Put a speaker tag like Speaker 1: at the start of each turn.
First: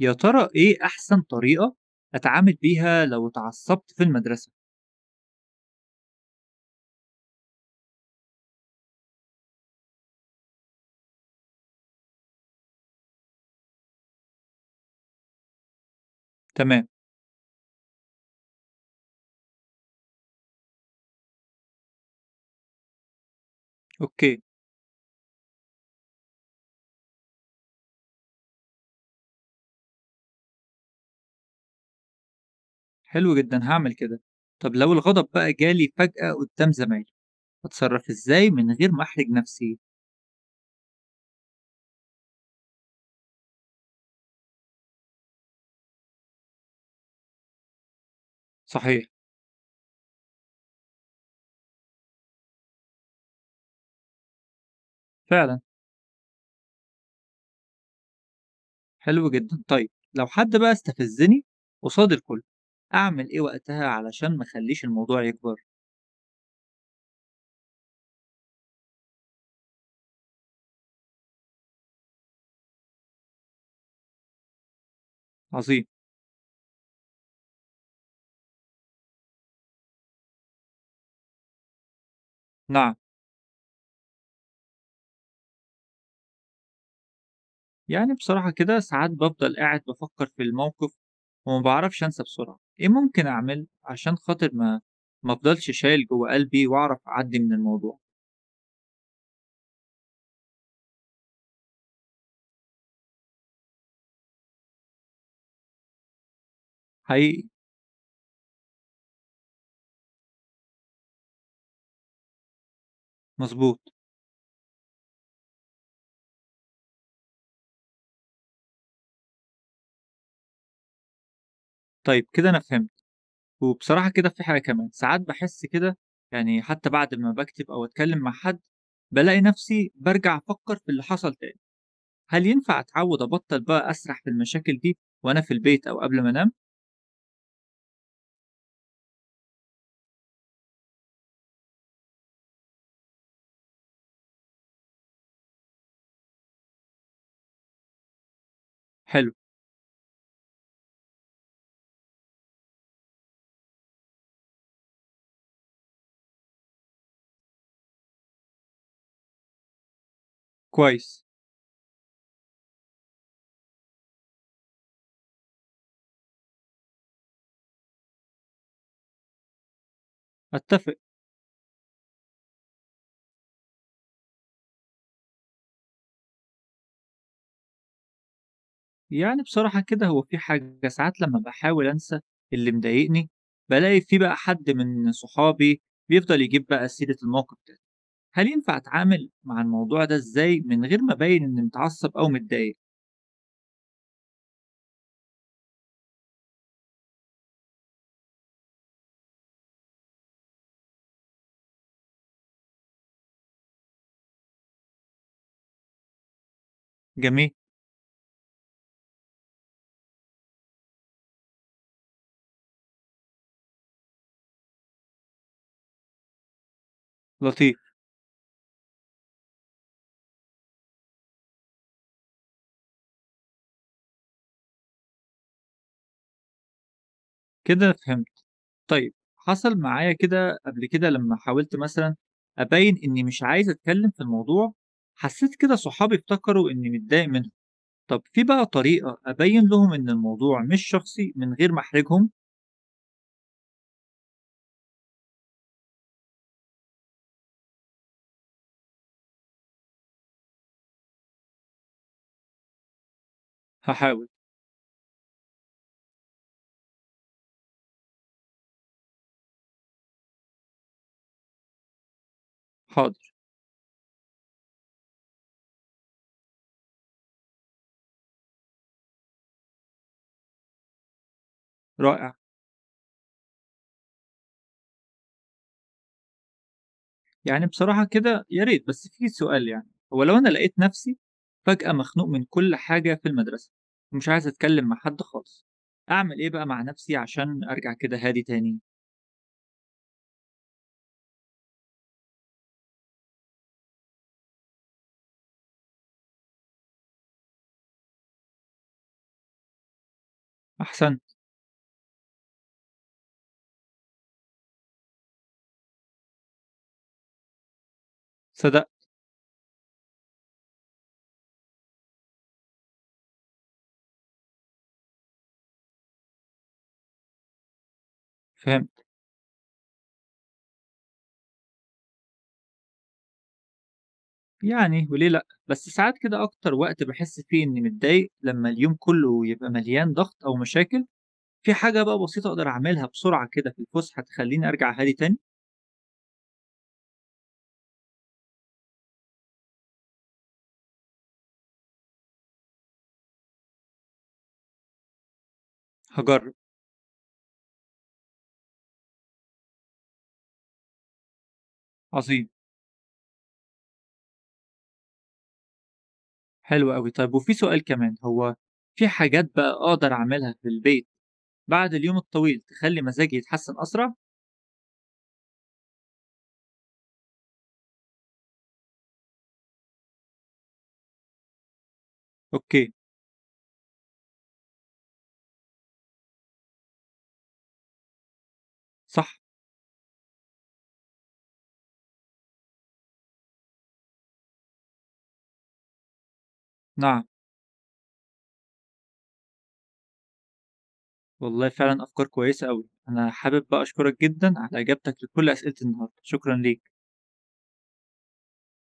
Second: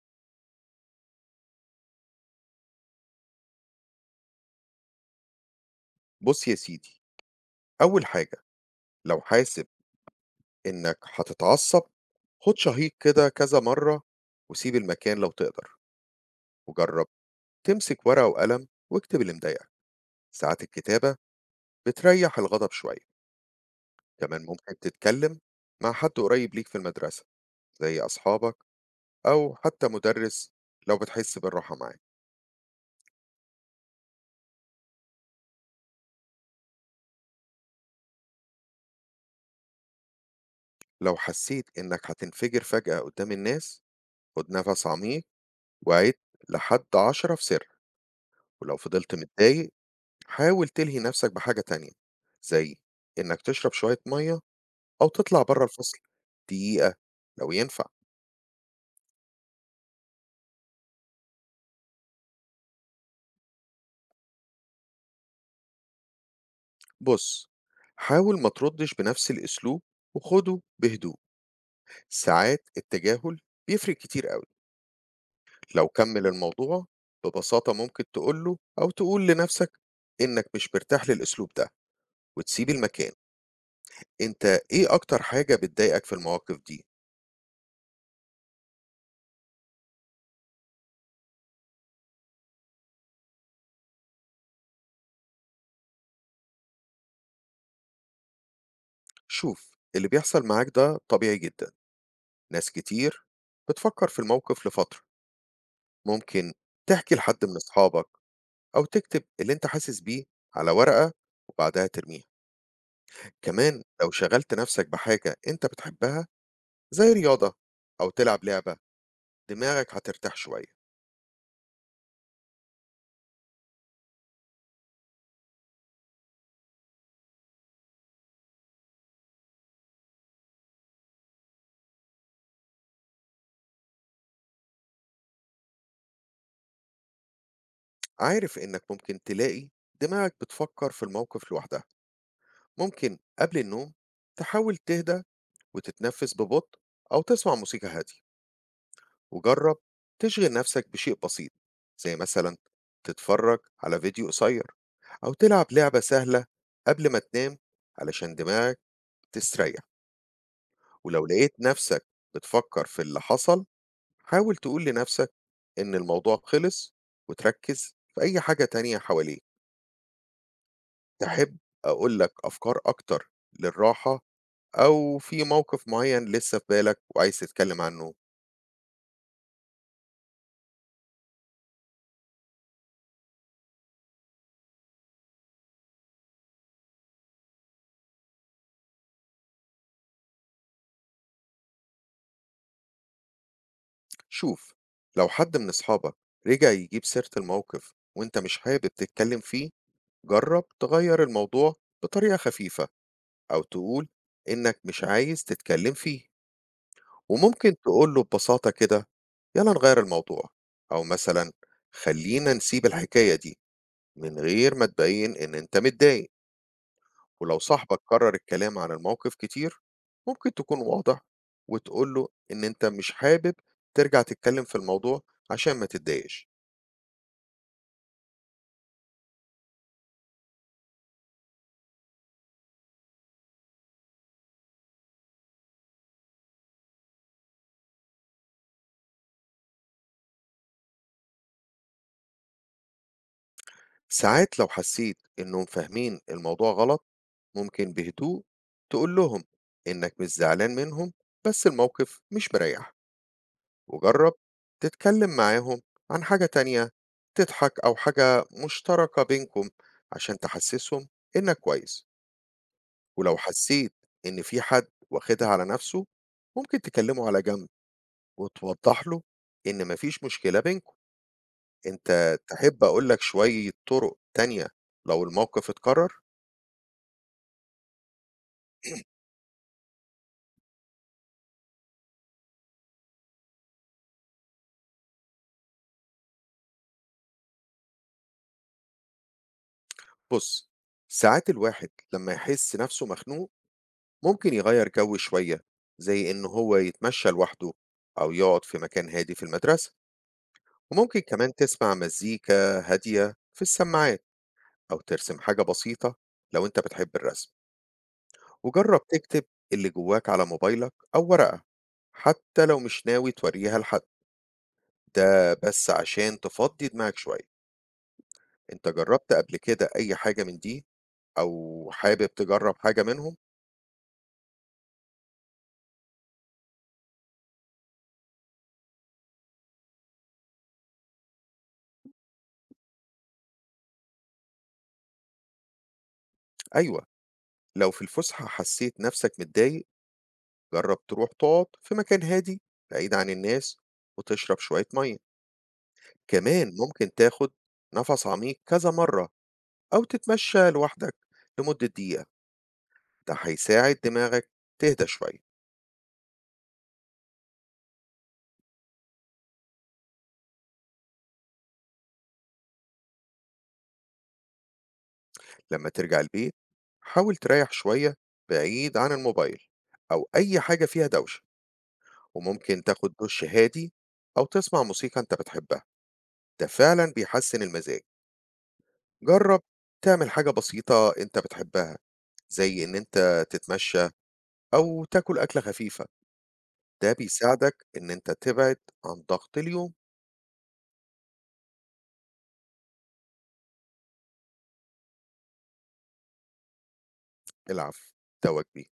Speaker 1: يا ترى إيه أحسن طريقة أتعامل بيها لو اتعصبت في المدرسة؟
Speaker 2: بُص يا سيدي، أول حاجة لو حاسب إنك هتتعصب، خُد شهيق كده كذا مرّة وسيب المكان لو تقدر،
Speaker 1: تمام،
Speaker 2: وجرّب تمسك ورقة وقلم واكتب اللي مضايقك. ساعات الكتابة بتريّح الغضب شوية.
Speaker 1: أوكي،
Speaker 2: كمان ممكن تتكلم مع حد قريب ليك في المدرسة زي أصحابك أو حتى مُدرِّس لو بتحس بالراحة معاه.
Speaker 1: حلو جدًا هاعمل كده. طب لو الغضب بقى جالي فجأة قدام زمايلي، أتصرف إزاي من غير ما أحرج نفسي؟
Speaker 2: لو حسيت إنك هتنفجر فجأة قدّام الناس، خُد نَفَس عميق وعِد لحد 10 في سر، ولو
Speaker 1: صحيح،
Speaker 2: فضلت متضايق حاول تلهي نفسك بحاجة تانية زي إنك تشرب شوية مية أو تطلع
Speaker 1: فعلًا،
Speaker 2: بره الفصل دقيقة لو ينفع.
Speaker 1: حلو جدًا. طيب لو حد بقى استفزني قصاد الكل، أعمل إيه وقتها علشان ما أخليش الموضوع يكبر؟
Speaker 2: بص، حاول ما تردش بنفس الأسلوب وخده بهدوء. ساعات التجاهل بيفرق كتير قوي.
Speaker 1: عظيم،
Speaker 2: لو كمل الموضوع ببساطة ممكن تقوله أو تقول لنفسك إنك مش مرتاح للأسلوب ده وتسيب
Speaker 1: نعم.
Speaker 2: المكان. أنت إيه أكتر حاجة بتضايقك في المواقف دي؟
Speaker 1: يعني بصراحة كده ساعات بافضل قاعد بافكر في الموقف وما باعرفش أنسى بسرعة، إيه ممكن أعمل عشان خاطر ما أفضلش شايل جوه قلبي وأعرف أعدي من الموضوع؟
Speaker 2: شوف، اللي بيحصل معاك ده طبيعي جدا. ناس كتير بتفكر في الموقف لفترة. ممكن تحكي
Speaker 1: حقيقي،
Speaker 2: لحد من أصحابك أو تكتب اللي أنت حاسس بيه على ورقة وبعدها ترميها.
Speaker 1: مظبوط،
Speaker 2: كمان لو شغلت نفسك بحاجة أنت بتحبها زي رياضة أو تلعب لعبة دماغك هترتاح شوية.
Speaker 1: طيب كده أنا فهمت، وبصراحة كده في حاجة كمان، ساعات بحس كده يعني حتى بعد ما باكتب أو أتكلم مع حد بلاقي نفسي برجع أفكر في اللي حصل تاني، هل ينفع أتعود أبطل بقى أسرح في المشاكل دي وأنا في البيت أو قبل ما أنام؟
Speaker 2: عارف إنك ممكن تلاقي دماغك بتفكر في الموقف لوحدها. ممكن قبل النوم تحاول تهدى وتتنفس ببطء أو تسمع موسيقى هادية.
Speaker 1: حلو،
Speaker 2: وجرب تشغل نفسك بشيء بسيط زي مثلا تتفرج على فيديو قصير أو تلعب لعبة سهلة قبل ما تنام علشان دماغك تستريح.
Speaker 1: كويس،
Speaker 2: ولو لقيت نفسك بتفكر في اللي حصل حاول تقول لنفسك إن الموضوع خلص وتركز في أي حاجة تانية حواليك.
Speaker 1: أتفق.
Speaker 2: تحب أقول لك أفكار أكتر للراحة أو في موقف معين لسه في بالك وعايز تتكلم عنه؟
Speaker 1: يعني بصراحة كده هو في حاجة ساعات لمّا باحاول أنسى اللي مضايقني، بالاقي في بقى حد من صحابي بيفضل يجيب بقى سيرة الموقف ده، هل ينفع أتعامل مع الموضوع ده إزاي من غير ما أبيّن إني متعصب أو متضايق؟
Speaker 2: شوف، لو حد من أصحابك رجع يجيب سيرة الموقف وأنت مش حابب تتكلم فيه جرب تغير الموضوع بطريقة خفيفة أو تقول إنك مش عايز تتكلم فيه.
Speaker 1: جميل،
Speaker 2: وممكن تقول له ببساطة كده يلا نغير الموضوع أو مثلا خلينا نسيب الحكاية دي من غير ما تبين إن أنت متضايق. ولو
Speaker 1: لطيف،
Speaker 2: صاحبك كرر الكلام عن الموقف كتير ممكن تكون واضح وتقول له إن أنت مش حابب ترجع تتكلم في الموضوع عشان ما تتضايقش.
Speaker 1: كده فهمت. طيب حصل معايا كده قبل كده لمّا حاولت مثلًا أبيّن إني مش عايز أتكلم في الموضوع، حسيت كده صحابي افتكروا إني متضايق منهم، طب في بقى طريقة أبيّن لهم إن الموضوع مش شخصي من غير ما أحرجهم؟
Speaker 2: ساعات لو حسيت إنهم فاهمين الموضوع غلط، ممكن بهدوء تقول لهم إنك مش زعلان منهم بس الموقف مش مريح.
Speaker 1: هاحاول.
Speaker 2: وجرب تتكلم معاهم عن حاجة تانية تضحك أو حاجة مشتركة بينكم عشان تحسسهم إنك كويس.
Speaker 1: حاضر،
Speaker 2: ولو حسيت إن في حد واخدها على نفسه ممكن تكلمه على جنب وتوضح له إن مفيش مشكلة بينكم.
Speaker 1: رائع.
Speaker 2: أنت تحب أقولك شوية طرق تانية لو الموقف اتكرر؟
Speaker 1: يعني بصراحة كده يا ريت، بس في سؤال يعني، هو لو أنا لقيت نفسي فجأة مخنوق من كل حاجة في المدرسة ومش عايز أتكلم مع حد خالص، أعمل إيه بقى مع نفسي عشان أرجع كده هادي تاني؟
Speaker 2: بُص، ساعات الواحد لمّا يحس نَفْسه مخنوق، ممكن يغيّر جو شوية، زي إن هو يتمشى لوحده أو يقعد في مكان هادي في المدرسة.
Speaker 1: أحسنت،
Speaker 2: وممكن كمان تسمع مزيكا هادية في السماعات أو ترسم حاجة بسيطة لو أنت بتحب الرسم. وجرّب
Speaker 1: صدقت،
Speaker 2: تكتب اللي جواك على موبايلك أو ورقة، حتى لو مش ناوي تورّيها لحد، ده بس عشان تفضّي دماغك شوية. أنت
Speaker 1: فهمت.
Speaker 2: جرّبت قبل كده أي حاجة من دي أو حابب تجرّب حاجة منهم؟
Speaker 1: يعني وليه لأ؟ بس ساعات كده أكتر وقت باحس فيه إني متضايق لما اليوم كله يبقى مليان ضغط أو مشاكل، في حاجة بقى بسيطة أقدر أعملها بسرعة كده في الفسحة تخليني أرجع هادي تاني؟
Speaker 2: أيوه. لو في الفسحة حسيت نفسك متضايق جرب تروح تقعد في مكان هادي بعيد عن الناس وتشرب شوية مية.
Speaker 1: هاجرب،
Speaker 2: كمان ممكن تاخد نفس عميق كذا مرة أو تتمشى لوحدك لمدة دقيقة.
Speaker 1: عظيم.
Speaker 2: ده هيساعد دماغك تهدى شوية.
Speaker 1: حلو أوي. طيب وفي سؤال كمان، هو في حاجات بقى أقدر أعملها في البيت بعد اليوم الطويل تخلّي مزاجي يتحسّن أسرع؟
Speaker 2: لما ترجع البيت حاول تريح شوية بعيد عن الموبايل أو أي حاجة فيها دوشة وممكن
Speaker 1: أوكي،
Speaker 2: تاخد دش هادي أو تسمع موسيقى أنت بتحبها. ده فعلا بيحسن المزاج.
Speaker 1: صح،
Speaker 2: جرب تعمل حاجة بسيطة أنت بتحبها زي إن أنت تتمشى أو تاكل أكلة خفيفة. ده
Speaker 1: نعم،
Speaker 2: بيساعدك إن أنت تبعد عن ضغط اليوم.
Speaker 1: والله فعلًا أفكار كويسة أوي. أنا حابب بقى أشكرك جدًا على إجابتك لكل أسئلة النهارده، شكرًا ليك.
Speaker 2: العفو، ده واجبي.